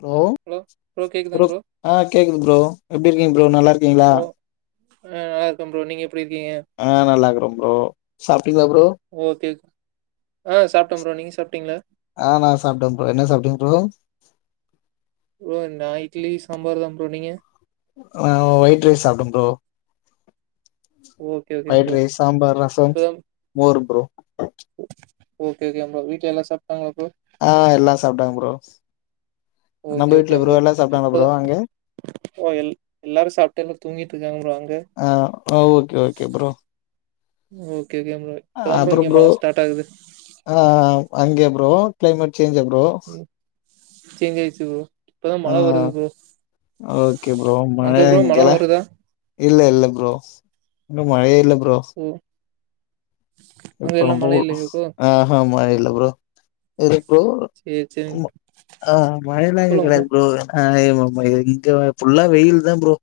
Hello bro ஆ கேக்குது bro எப்டி இருக்கீங்க ப்ரோ நல்லா இருக்கீங்களா ஓ ஆ நல்ல இருக்க ப்ரோ நீங்க எப்டி இருக்கீங்க ஆ நல்லாக்கற ப்ரோ சாப்ட்டீங்களா ப்ரோ ஓகே ஆ சாப்ட்ட ப்ரோ நீங்க சாப்ட்டீங்களா ஆ நா சாப்ட்ட ப்ரோ என்னா சாப்ட்டிங்க ப்ரோ ப்ரோ நா இட்லி சாம்பார் தா ப்ரோ நீங்க ஆ ஒயிட் ரைஸ் சாப்ட்ட ப்ரோ ஓகே ஓகேங்க white bro rice sambar rasam இப்பதான் மோர் ப்ரோ ஓகே ஓகே வீட்ல எல்லா சாப்ட்டாங்கள ப்ரோ ஆ எல்லா சாப்ட்டாங்க ப்ரோ நம்ப ஓகே வீட்ல ஓகேங்க ப்ரோ எல்லா சாப்ட்டாங்களா ப்ரோ இப்பதான் அங்க ஓ எல் எல்லாரு சாப்ட்டு எல்லாரு தூங்கிட்டு இருக்காங்க ப்ரோ அங்க ஆ okay okay bro okay okay bro இப்பதான் அப்ற இங்க ப்ரோ மழ ஸ்டார்ட் ஆகுது அங்கே ப்ரோ க்ளைமெட் சேஞ்சா ப்ரோ ம் சேஞ்ச் ஆச்சி ப்ரோ இப்பதான் மழ ஆ வருது ப்ரோ ஓகே ப்ரோ மழ அங்க ப்ரோ இங்கல்லா வருதா? இல்லல்ல ப்ரோ இன்னு மழையே இல்ல ப்ரோ ம் இப்ப நம்ப ஊர் ஆஹ மழை இல்ல ப்ரோ இது ப்ரோ சேரி சேரிங்க ஆ மழைலா இங்க சொல்லுங்க கெடையாது ப்ரோ அ மா மா இங்க ஃபுல்லா வெயில் தா ப்ரோ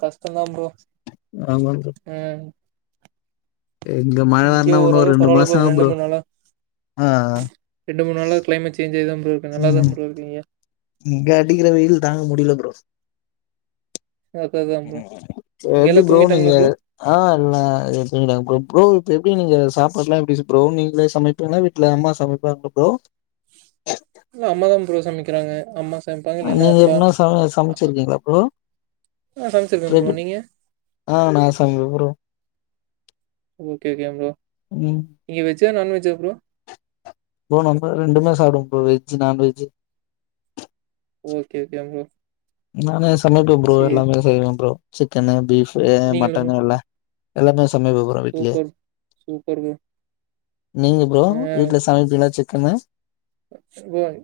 கஷ்டந்தா ப்ரோ ஆமாங்க உம் மழ இங்க வரனா உன்னு ஒரு ஓரளவுக்கு ரெண்டு பரவால்ல மாசோ ப்ரோ ஆவு ரெண்டு மூண் நாளா ஆ ரெண்டு மூணு நாளா கிளைமேட் சேஞ்சாதா ப்ரோ இருக்கு நல்லாதா ம் ப்ரோ இருக்கு இங்க இங்க அடிக்கிற வெயில் தாங்க முடியல ப்ரோ எங்க அக்கா தான் ப்ரோ அங்க எல்லா எப்டி ப்ரோ தூங்கிட்டாங்களா நீங்க ஆ எல்ல ப்ரோ இப்ப எப்டி நீங்க சாப்பாடு எல்லா எப்டி ப்ரோ நீங்களே சமைப் பீங்கலா வீட்ல அம்மா சமைப்பாங்கலா ப்ரோ இல்ல அம்மா தா ப்ரோ சமைக்கிறாங்க அம்மா சமைப்பாங்க இல்லன்னா நீங்க அப்பா எப்பன்னா சம சமச்சிருக்கீங்களா ப்ரோ நா சமைச்சிருக்கேன் ப்ரோ ட்ரெடு நீங்க ஆ நா சமைப்ப ப்ரோ ஓகே ஓகே ப்ரோ ம் நீங்க வெஜ்ஜா நான்வெஜ்ஜா ப்ரோ ப்ரோ நம்ப ரெண்டுமே சாப்டுவ bro veg non veg okay okay bro நானு சமைப்ப ப்ரோ சேரி எல்லாமே செய்வ ப்ரோ சிக்கனு பீஃப்பு நீங்களா ப்ரோ மட்டனு எல்லா எல்லாமே சமைப்ப ப்ரோ வீட்லே சூப்பர் சூப்பர் ப்ரோ நீங்க ப்ரோ ஆ வீட்டுல சமைப்பீங்களா சிக்கனு குரான்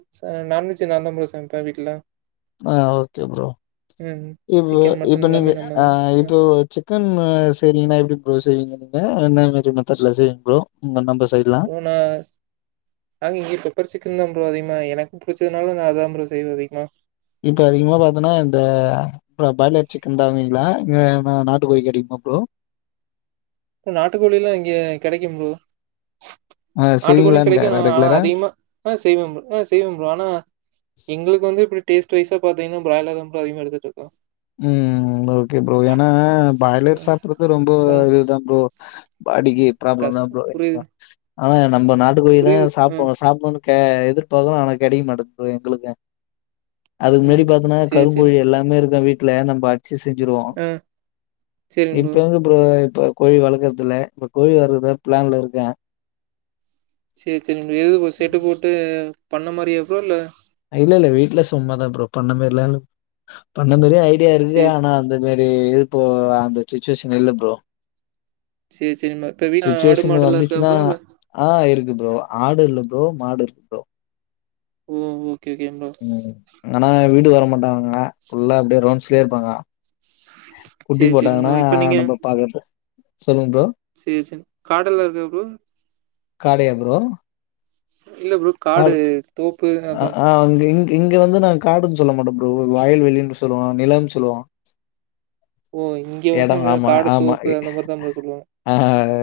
நான்வெஜ்ஜு நான்தா ப்ரோ சமைப்ப வீட்ல ஆ ஓகே ப்ரோ ம் இப்ப சிக்கன் மட்டன் இப்ப நீங்க எல்லாமே நம்ம ஆ தான் அ இப்ப சிக் சிக்கன் செய்றீங்கன்னா எப்டி ப்ரோ செய்வீங்க நீங்க என்ன மாரி மெத்தட்ல செய்வீங்க ப்ரோ நம்ம சைட்லா உன நாங்க இங்க பெப்பர் சிக்கன் தா ப்ரோ அதிகமா எனக்கு புடிச்சதுனால நா அதா ப்ரோ செய்வ அதிகமா இப்ப அதிகமா பாத்தனா இந்த அப்புற பாய்லர் சிக்கன் தா வாங்வீங்களா இங்க நாட்டு கோழி கெடைக்குமா ப்ரோ நாட்டுக்கோழி எல்லா இங்க கெடைக்கு ப்ரோ ஆ நாட்டுக்கோழியு செய்வீங்களான்னு கெடைக்கு கேக்குறே ஆ ஆனா ரெகுலரா அதிகமா ஆ செய்வ ஆ செய்வ ப்ரோ ஆனா எங்களுக்கு வந்து இப்டி டேஸ்ட் வாய்ஸா பாத்தீங்கனா பிராய்லர் தா ப்ரோ அதிகமா எடுத்துட்டு இருக்கோ ம் ஓகே ப்ரோ ஏனா பிராய்லர் ஆ சாப்ட்றது ரொம்ப ம் இதுதா ப்ரோ பாடிக்கு ப்ராப்ளம் கஷ் தா ப்ரோ புரியுது ஆனா நம்ம நாட்டு கோழி தா புரியுது ப்ரோ ம் சாப்புன்னு சாப்புன்னு க எதிர்பாக்குறோ ஆனா கெடைக்க மாட்டேங்கிது ப்ரோ எங்களுக்கு அதுக்கு ம் முன்னாடி பாத்தன்னா சேரி சேரி கருங்கோழி எல்லாமே இருக்க வீட்டுல நம்ம அ டிச்சு செஞ்சிருவோம் ஆ சேரிங் ப்ரோ எப்பயாது அப்புறம் இப்ப கோழி வளர்க்குறது இல்ல இப்ப கோழி வளர்க்கறதுல பிளான்ல இருக்க சேரி சேரி எது செட்டு போட்டு பண்ண மாதிரியா ப்ரோ இல்ல இல்ல இல்ல வீட்ல சும்மாதா ப்ரோ பண்ண மாதிரிலா இல்ல பண்ண மாதிரியும் ஐடியா இருக்கு சேரி ஆனா அந்த இதுமாரி இதுப்போ அந்த சுச்சுவேஷன் இல்ல ப்ரோ சேரி சேரிம்மா இப்ப வீடு ஆடு சுச்சுவேஷன் மாடெல்லா இருக்கா வந்துச்சுன்னா ப்ரோ இல்ல ஆ இருக்கு ப்ரோ ஆடு இல்ல ப்ரோ மாடு இருக்கு ப்ரோ ம் ம் ஓகே ஓகே ப்ரோ ஆனா வீட்டுக்கு வர மாட்டாங்க ஃபுல்லா அப்டியே ரவுண்ட்ஸ்லே இருப்பாங்க குட்டி சேரி சேரிங் ப்ரோ போட்டாங்கன்னா இப்ப நீங்க நம்ம பாக்குறது சொல்லுங்க ப்ரோ சேரி சேரி காடு எல்லா இருக்கா ப்ரோ காலியா ப்ரோ இல்ல ப்ரோ காடு தோப்பு அ அதா ஆ அங்க இங்க இங்க வந்து நாங்க காடுன் சொல்ல மாட்டோ ப்ரோ வயல்வெளினு சொல்லுவோ நிலம்னு சொல்லுவோ ஓ இங்க எடோ வந்து ஆமா காடு ஆமா தோப்பு அந்த மாரிதா ப்ரோ சொல்லுவாங் ஆ ஆ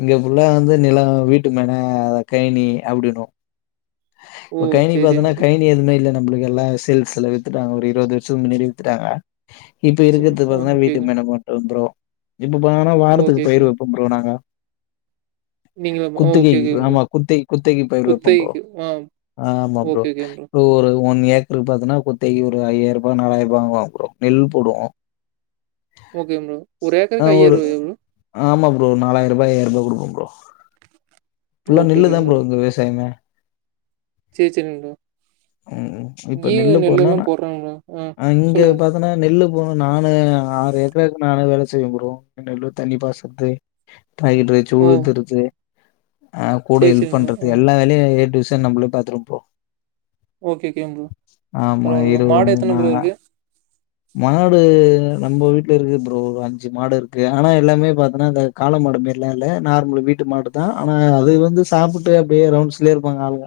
இங்க ஃபுல்லா வந்து நிலோ வீட்டுமன அத கைனி அப்டினுவோ ஓ! இப்ப கைனி சரி, பாத்தோனா சரி. கைனி எதுமே இல்ல நம்ளுக்கு எல்லா சேல்ஸ்ல வித்துட்டாங்க ஒரு இருவது வருஷத்துக் முன்னடியே வித்துட்டாங்க இப்ப சும் இருக்றது ஆ பாத்தீங்ன்னா ஓகே, வீட்டுக்கு ஓகே. மென மட்டு ப்ரோ இப்ப பாத்தேனா ஓகே, வாரத்துக்கு ஓகே. பயிர் வைப்போ ப்ரோ நாங்க நீங்களா ப்ரோ? ஓகே, குத்தகைக்கு ஓகே ப்ரோ. ஆமா குத்தை குத்தைக் பயிர் வைப்போ ப்ரோ குத்தகைக்கு. ஆ ஆமா ப்ரோ ஓகே, ஓகே ஒரு ஒன் ஏக்கர் பாத்தோனா குத்தைக்கு ஒரு ஐய்யாயிரூபா நாலாயிரூபா வாங்குவாங் ப்ரோ நெல் போடுவோ [inaudible] ஓகேங் ப்ரோ ஒரு ஆ ஏக்கருக்கு ஒரு ஐயாயிரூவாயா ப்ரோ ஆமா ப்ரோ நாலாயிரூபா ஐயாயிரூபா குடுப்போ ப்ரோ ஃபுல்லா ஓகே, நெல்லு ஓகே தா ப்ரோ இங்க விவசாயமே சேர் சேரிங் ப்ரோ ம் இப்ப ஏ நெல்லு நெல்லெல்லா போடுறாங் ப்ரோ ஆ சொல்லுங்க ஏனா நெல்லு போனு நானு ஆறு ஏக்கருக்கு நானே வேல செய்வே ப்ரோ நெல்லு தண்ணி பாசுறது [unintelligible] ஓ! இருக்கு ஆ கூட சரி, ஹெல்ப் சரிங்க ப்ரோ. ஆ பண்றதுக்கு எல்லா வேலையு ஏ டு இசட் நம்மளே பாத்துருவோ ப்ரோ ஓகே, ஓகே ப்ரோ. ஆமா பரவால்ல ப்ரோ. இரவு மாடு எத்தன ப்ரோ மூனாக இருக்கு? மாடு நம்ப வீட்ல இருக்கு ப்ரோ அஞ்சு மாடு இருக்கு ஆனா எல்லாமே பாத்தோனா அந்த காளமாடு மாரிலா இல்ல நார்மல் வீட்டு மாட் தா ஆனா அது வந்து சாப்புட்டு அப்டியே ரவுண்ட்ஸ்லயே இருப்பாங்க ஆளுங்க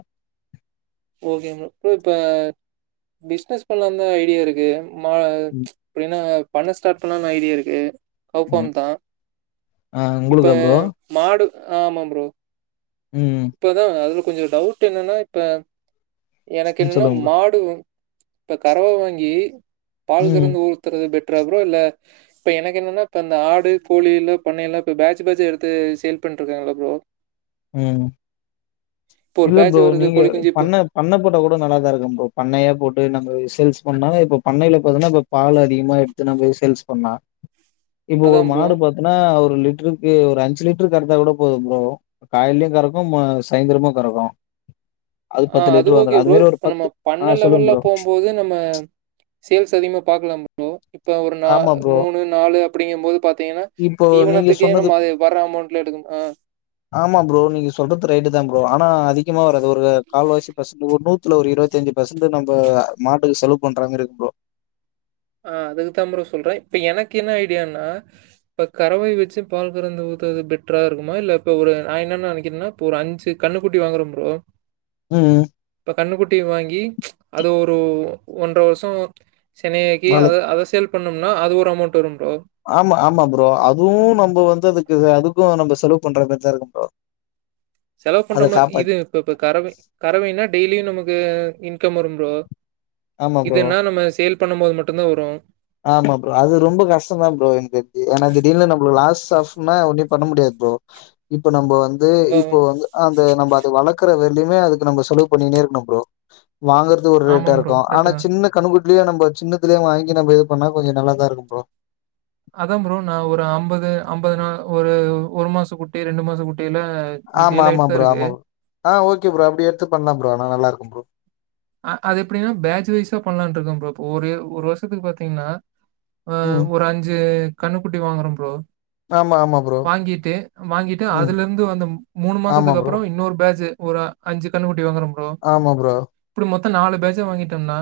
ஓகே ப்ரோ இப்ப பிஸ்னஸ் பண்லாந்தா ஐடியா இருக்கு மா ம் அப்டின்னா பண்ண ஸ்டார்ட் பண்லானு ஐடியா இருக்கு கௌ ஃபார்ம் ம் ஆ தாஇப்ப உங்களுக்கா ப்ரோ மாடு ஆமா ப்ரோ ம் இப்போதா அது கொஞ்சோ டவுட் என்னன்னா இப்ப எனக் ம் என்னன்னா சொல்லுங்க மாடு இப்ப கறவ வாங்கி ப்ரோ பால் ம் கறந்து ஊத்துறது பெட்ரா ப்ரோ இல்ல இப்போ எனக்கு என்னென்னா இப்போ அந்த ஆடு கோழில்ல பண்ணைல்லா இப்போ பேட்ஜ் பேட்ஜா எடுத்து சேல் பண்ட்ருக்காங்ளா ப்ரோ ம் இப்போ ஒரு இல்ல பேட்ச் ப்ரோ வருது நீங்க கோழி குஞ்சு இப்ப பண்ண பண்ண போட்ட கூட நல்லாத தா இருக்கு ப்ரோ பண்ணையா போட்டு நம்ப சேல்ஸ் பண்ணா இப்போ பண்ணையில பாத்தீன்னா இப்ப பால் அதிகமா எடுத்து நம்ப சேல்ஸ் பண்லா இப்ப ஒரு அதான் ப்ரோ. மாடு பாத் ஏன்னா ஒரு லிட்ருக்கு ஒரு அஞ்சு லிட்ரு கறந்தா கூட போது ப்ரோ காலேயு கறக்கு ம சாய்ந்துரமு கறக்கு ஆ பத்து அது லிட்டரு ஓகே வந்துரு ப்ரோ மாரி ஒரு இப்ப நம்ம பத்து ஆ பண்ண சொல்லுங்க லெவல்ல ப்ரோ போம்போது நம்ம சேல்ஸ் அதிகமா பாக்லா ப்ரோ இப்ப ஒரு நா ஆமா ப்ரோ மூனு நாளு அப்டிங்க போது பாத்தீங்கன்னா இப்போ நீங்க தீவனத்துக்கே சொன்னது நம்ம அது வர அமௌண்ட்ல எடுக்னு ஆ ஆமா ப்ரோ நீங்க சொல்றது ரைட்டு தா ப்ரோ ஆனா அதிகமா வராது ஒரு கால்வாசி ஃபர்ஸ்டு ஒரு நூத்துல ஒரு இருவத்திஞ்சி பர்சண்ட்டு நம்ப மாட்டுக்கு செலவு பண்ற மாறி இருக்கு ப்ரோ ஆ அதுக்குதா ப்ரோ சொல்ற இப்ப எனக்கு என்ன ஐடியான்னா இப்போ கறவை வெச்சு பால் கறந்து ஊத்துறது பெட்ரா இருக்குமா இல்ல இப்போ ஒரு நா என்ன நனைக்கிறேன்னா இப்போ ஒரு அஞ்சு கன்னு குட்டி வாங்குறே ப்ரோ ம் இப்போ கன்னுக்குட்டி வாங்கி அது ஒரு ஒன்ற வருஷோ செனையாக் க்கி நாளு அத அத சேல் பண்ணும்னா அது ஒரு அமௌண்ட் வரு ப்ரோ ஆமா ஆமா ப்ரோ அதுவும் நம்ம வந்து அதுக்கு அதுக்கும் நம்ம செலவு பண்ற மாறி தா இருக்கு ப்ரோ செலவு பண்ற அத மாரி காப்பாத் இது இப்ப இப்ப கறவை கறவைனா டெய்லியு நமக்கு இன்கம் வரும் ப்ரோ ஆமா ப்ரோ இதன்னா நம்ம சேல் பண்ணும் போது மட்டுதா வரும் ஆமா ப்ரோ அது ரொம்ப கஷ்டோதா ப்ரோ எனக் தெரிஞ்சி ஏன்னா திடீர்னு நம்ம லாஸ்ட் ஆஃப்னா ஒன்னு பண்ண முடியாது ப்ரோ இப்ப நம்ம வந்து அதான் இப்போ வந்து அந்த நம்ம அத வளர்க்கற வரலையுமே அதுக்கு நம்ம செலவு பண்ணினே இருக்கணு ப்ரோ வாங்கற து ஒரு ரேட்டா ஆமாம் ப்ரோ. இருக்கோ கரெக்ட்டு ஆனா தான். சின்ன கன்னுகுட்டிலயே நம்ம சின்னத்தலய வாங்கி நம்ம இது பண்ணா கொஞ்சம் நல்லாதா இருக்கோ ப்ரோ அதா ப்ரோ நா ஒரு அம்பது அம்பது நாள் ஒரு ஒரு மாசோ குட்டி ரெண்டு மாசோ குட்டியில ஆமா சேல் ஆமா ஆயிட்டு தான் ப்ரோ இருக்கு. ஆமா ப்ரோ ஆ ஓகே ப்ரோ அப்டி எடுத்து பண்ணலா ப்ரோ ஆனா நல்லா இருக்கோ ப்ரோ ஆ அது எப்டின்னா பேஜ் வைஸா பண்ணலானு இருக்க ப்ரோ இப்ப ஒரு ஒரு வருஷத்துக்கு பாத்தீங்கன்னா வ ம் ஒரு அஞ்சு கன்னுக்குட்டி வாங்குறோ ப்ரோ ஆமா ஆமா ப்ரோ வாங்கிட்டு வாங்கிட்டு ம் அதுல இருந்து வந்த மூணு ஆமா மாசத்துக்கு ப்ரோ அப்பறோ இன்னொரு பேஜ் ஒரு அஞ்சு கன்னு குட்டி வாங்குற ப்ரோ ஆமா ப்ரோ இப்டி மொத்தோ நாலு பெட்ச் ஆ வாங்கிட்டோம்னா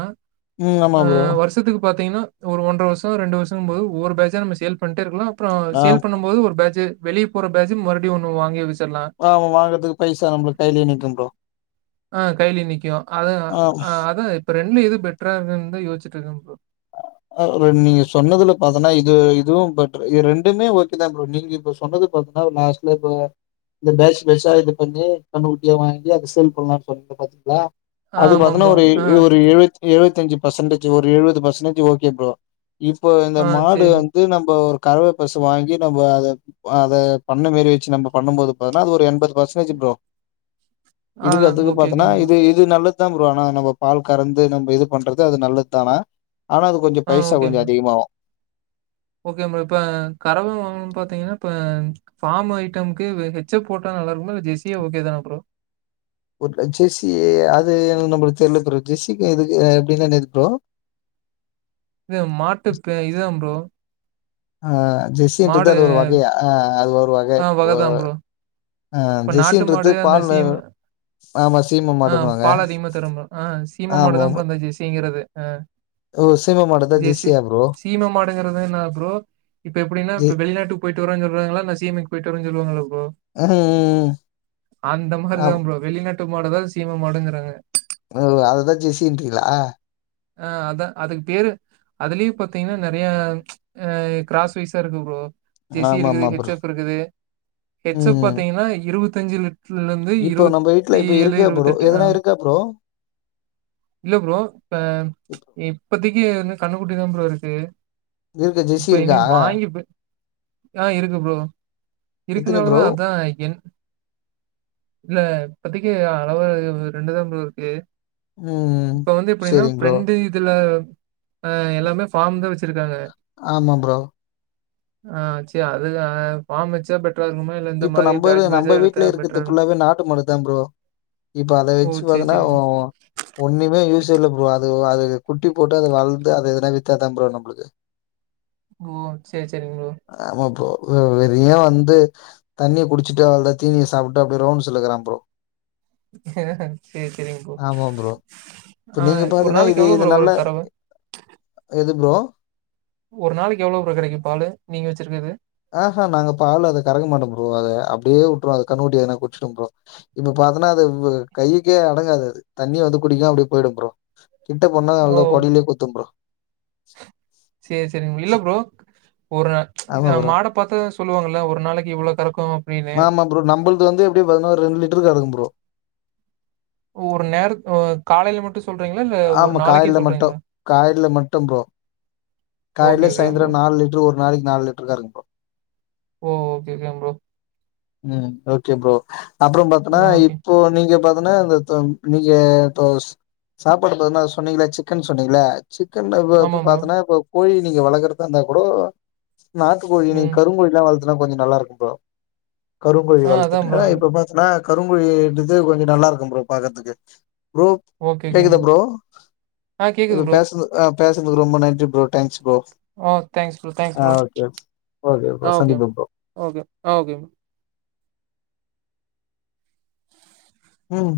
ம் ஆமா ஆ ப்ரோ வருஷ் த்துக்கு பாத்திங்கனா ஒரு ஒன்ற வருஷோ ரெண்டு வருஷன்னு போது ஒரு பேட்ச் ஆ நம்ம சேல் பண்ணிட்டே இருக்கலா அப்புறோ ஆ சேல் பண்ணும் போது ஒரு பேட்ச் வெளியே போற பேட்ச் மறுபடி ஒன்னு வாங்கி வச்சிட்லா ஆமா வாங்கறதுக்கு பைசா நம்மளுக்கு கையிலே நிக்கும் ப்ரோ ஆ கையிலியே நிக்கோ அதுதா ஆ அது இப்ப ரெண்டுல எது பெட்ரா இருக்குன்னு தா யோசிச்சிட்டு இருக்க ப்ரோ ஆ நீங்க சொன்னதுல பாத்தன்னா இது இதுவும் பெட்டர் இது ரெண்டுமே ஓகே தா ப்ரோ நீங்க இப்ப சொன்னது பாத் ஆ லாஸ்ட் ஃளோர் ப்ரோ இந்த பேட்ச் பேட்சா இது பண்ணி கண்ணுக்குட்டியா வாங்கி அத சேல் பண்ணலாம்னு சொன்னீங்க பாத்தீங்களா ஆ அது ஆமா பாத்தன்னா ப்ரோ. ஒரு ஆ, ஒரு எழுவத்தி எழுபத்தி அஞ்சு பர்சன்டேஜ் ஒரு எழுவது பர்சன்டேஜ் ஓகே ப்ரோ இப்போ இந்த ஆ மாடு சரிங் இது நம்போ ஒரு கறவை பசு வாங்கி நம்ம அத அத பண்ண மாரி வச்சு நம்ம பண்ணும்போது பான்னா அது ஒரு எண்பது பர்சன்டேஜ் ப்ரோ ஆ இதுக்கு அதுக்கு ஓகே, பாத்தன்னா ஓகேங்க ப்ரோ. இது இ து நல்லதுதா ப்ரோ ஆனா நம்ம பால் கறந்து நம்ம இது பண்றது அது நல்லது தான ஆனா அது கொஞ்ச ஆ பைசா ஓகேங்க கொஞ்ச ப்ரோ. அதிகமாவு ஓகே ப்ரோ இப்ப கறவ வாங்குன்னனு பாத்தீங்கன்னா இப்ப பார்ம் ஐட்டம்க்கு ஹெச்ச போட்டா நல்லா இருக்குமா இல்ல ஜெஸியா ஓகே தானே ப்ரோ ஒரு ஜெர்சி அது நம்மளுக்கு தெர்ல ப்ரோ ஜெர்சிக்கு எதுக்கு எப்டின்னா என்னாது ப்ரோ இது மாட்டு பே இதுதா ப்ரோ அ ஜெஸின்றது மாடு அது ஒரு வகையா அ அது ஒரு வக ஆ அப்போ வகை தான் ப்ரோ. அ இப்ப நாட்டு ஜெசின்றது மாடு அந்த பால்லே சீம ஆ பால் அதிகமா தரும் ப்ரோ ஆ சீம ஆமா மாடுதா அந்த ஜெஸ்சசீங்கிறது அ ஓ சீம மாடுதா ஜெஸ்சி ஜெர்சியா ப்ரோ சீம மாடுங்கறதுனா என்ன ப்ரோ இப்ப எப்டின்னா ஜெ இப்ப வெளிநாட்டு போயிட்டு வரன் சொல்லுவாங்களா இல்ல சீமைக்கு போய்ட்டு வரனு சொல்லுவாங்கள ப்ரோ ம் ம் அந்த மாரிதா ஆம் ப்ரோ வெளிநாட்டு மாடுதா சீமா மாடுங்குறாங்க ஓ அததான் ஜெசின்றீங்களா ஆ அதான் அதுக்கு பேரு அதுலயும் பாத்தீங்கன்னா நிறைய ஆ கிராஸ் வைஸா இருக்கு ப்ரோ ஜெசி ஆமா இருக்குது ஆமா ஹெச் ப்ரோ எப் இருக்குது ஹெச் எப் ம் பாத்தீங்கன்னா இருபத்தஞ்சு ல இப்போ நம்ம வீட்டுல இப்ப இருக்கா ப்ரோ இருவத்தெட்டு ஆ எதனா இருக்கா ப்ரோ இல்ல ப்ரோ இப்ப இப்பத்தைக்கு வந்து கண்ணுக்குட்டி தான் ப்ரோ இருக்கு இருக்கு ஜெஸி இப்ப இருக்கா? இனி வாங்கி போ ஆ இருக்கு ப்ரோ எத்தினி ப்ரோ? இருக்குனாலதான் அதான் என் இல்ல இப்பத்தக்கு அளவா ரெண்டுதான் ப்ரோ இருக்கு ம். இப்ப வந்து எப்படின்னா சரிங்க ப்ரோ. பிரெண்டு இத்துல எல்லாமே ஃபார்ம் தா வெச்சிருக்காங்க ஆமா ப்ரோ ஆ ச் அது ஃபாம் வச்சா பெட்றா இருக்கும இப்ப நம்ம இது நம் இப்ப வீடல இருக்கிறது புள்ளாவே நாட்டு மாட்டுதான் ப்ரோ இப்ப அதை ஓ! வச்சு சரி, பாத்தன்னா சரிங்க. ஒண்ணுமே யூஸ் இல்ல ப்ரோ அது அது குட்டி போட்டு அது வளந்து அதை எதனா வித்தாதான் ப்ரோ நம்பளுக்கு ஓ செரி செரிங்க ப்ரோ ஆமா ப்ரோ வெறிய வந்து தண்ணிய குச்சிட்டு் அவ்ளோதான் தீனிய சாப்டுட்டு அப்படியே ரவுண்டுல்ல இருக்குறான் ப்ரோ ஆ செரி செரிங்க ப்ரோ ஆமா ப்ரோ. இப்ப ஆ நீங்க ஒரு பாத்தீங்கன்னா இது நாளைக்கு எவ்வளவு இது ப்ரோ நல்ல வரும் தரவு எது ப்ரோ ஒரு நாளைக்கு எவ்ளோ ப்ரோ கிடைக்கும் பாலு நீங்க வெச்சிருக்குது ஆஹ்ஹா நாங்க பால அத கறங்க மாட்டோம் ப்ரோ அத அப்படியே விட்டுரும்வோம் அது கண்ணுகுட்டி எதன குடிச்சிடும் ப்ரோ இப்ப பாத்தன்னா அது கைக்கே அடங்காது தண்ணியே வந்து குடிக்காம அப்படியே போயிடும் ப்ரோ கிட்ட போணா அளோதான் கொடல்லியே குத்தும் ப்ரோ செரி செரிங்க இல்ல ப்ரோ ஒரு ஆமா ப்ரோ. மாட பாத்தாத சொல்லுவாங்களல்ல ஒரு நாளைக்கு இவ்வளோ கறக்கும் அப்படின்னு. ஆமா ப்ரோ நம்பளுது வந்து எப்படி பாத்தன ஒரு ரெண்டு லிட்டர் கரக்கும் ப்ரோ ஒரு நேர காலையில மட்டும் சொல்றீங்களா? இல்ல ஒரு ஆமா நாளைக்கே காய்ல மட்டும் சொல்றீங்களா? காய்ல மட்டும் ப்ரோ ஓகே, காய்லே ஓகே ப்ரோ. சாய்ந்தரம் நாலு லிட்டரு ஒரு நாளைக்கு நாலு லிட்டரு கறக்கும் ப்ரோ ஓ ஓகே ஓகேங்க ப்ரோ ம் ஓகே ப்ரோ அப்புறம் பாத்திங்கனா ஓகே. இப்போ நீங்க பாத்தனா இந்த இப்ப நீங்க இப்ப சாப்பாடு போதுன சொன்னீங்கள சிக்கன் சொன்னீங்களே சிக்கன் இப் ஆமா இப்ப ப்ரோ. பாத்தன்னா இப்ப கோழி நீங்க வளக்கறதா இருந்தா கூட நாட்டு கோழி நீ ம். கருங்கோழி எல்லாம் வளத்துனா கொஞ்சம் நல்லா இருக்கும் ப்ரோ கருங்கோழி ஆ அதான் ப்ரோ. வளத்துட்டே இப்ப பாத்தன்னா கருங்கோழி டிசைன் கொஞ்சம் நல்லா இருக்கும் ப்ரோ பாக்கறதுக்கு ப்ரோ ஓகே, ஓகே கேக்குதா ப்ரோ ஆ கேக்குது இப்ப ப்ரோ. பேசறது ஆ பேசுனதுக்கு ரொம்ப நன்றி ப்ரோ தேங்க்ஸ் ப்ரோ ஆ தேங்க்ஸ் ப்ரோ, தேங்க்ஸ் ஆ ப்ரோ. ஓகே ஓகே ப்ரோ சந்திபோம் ப்ரோ ஓகே ஓகே ம் ம்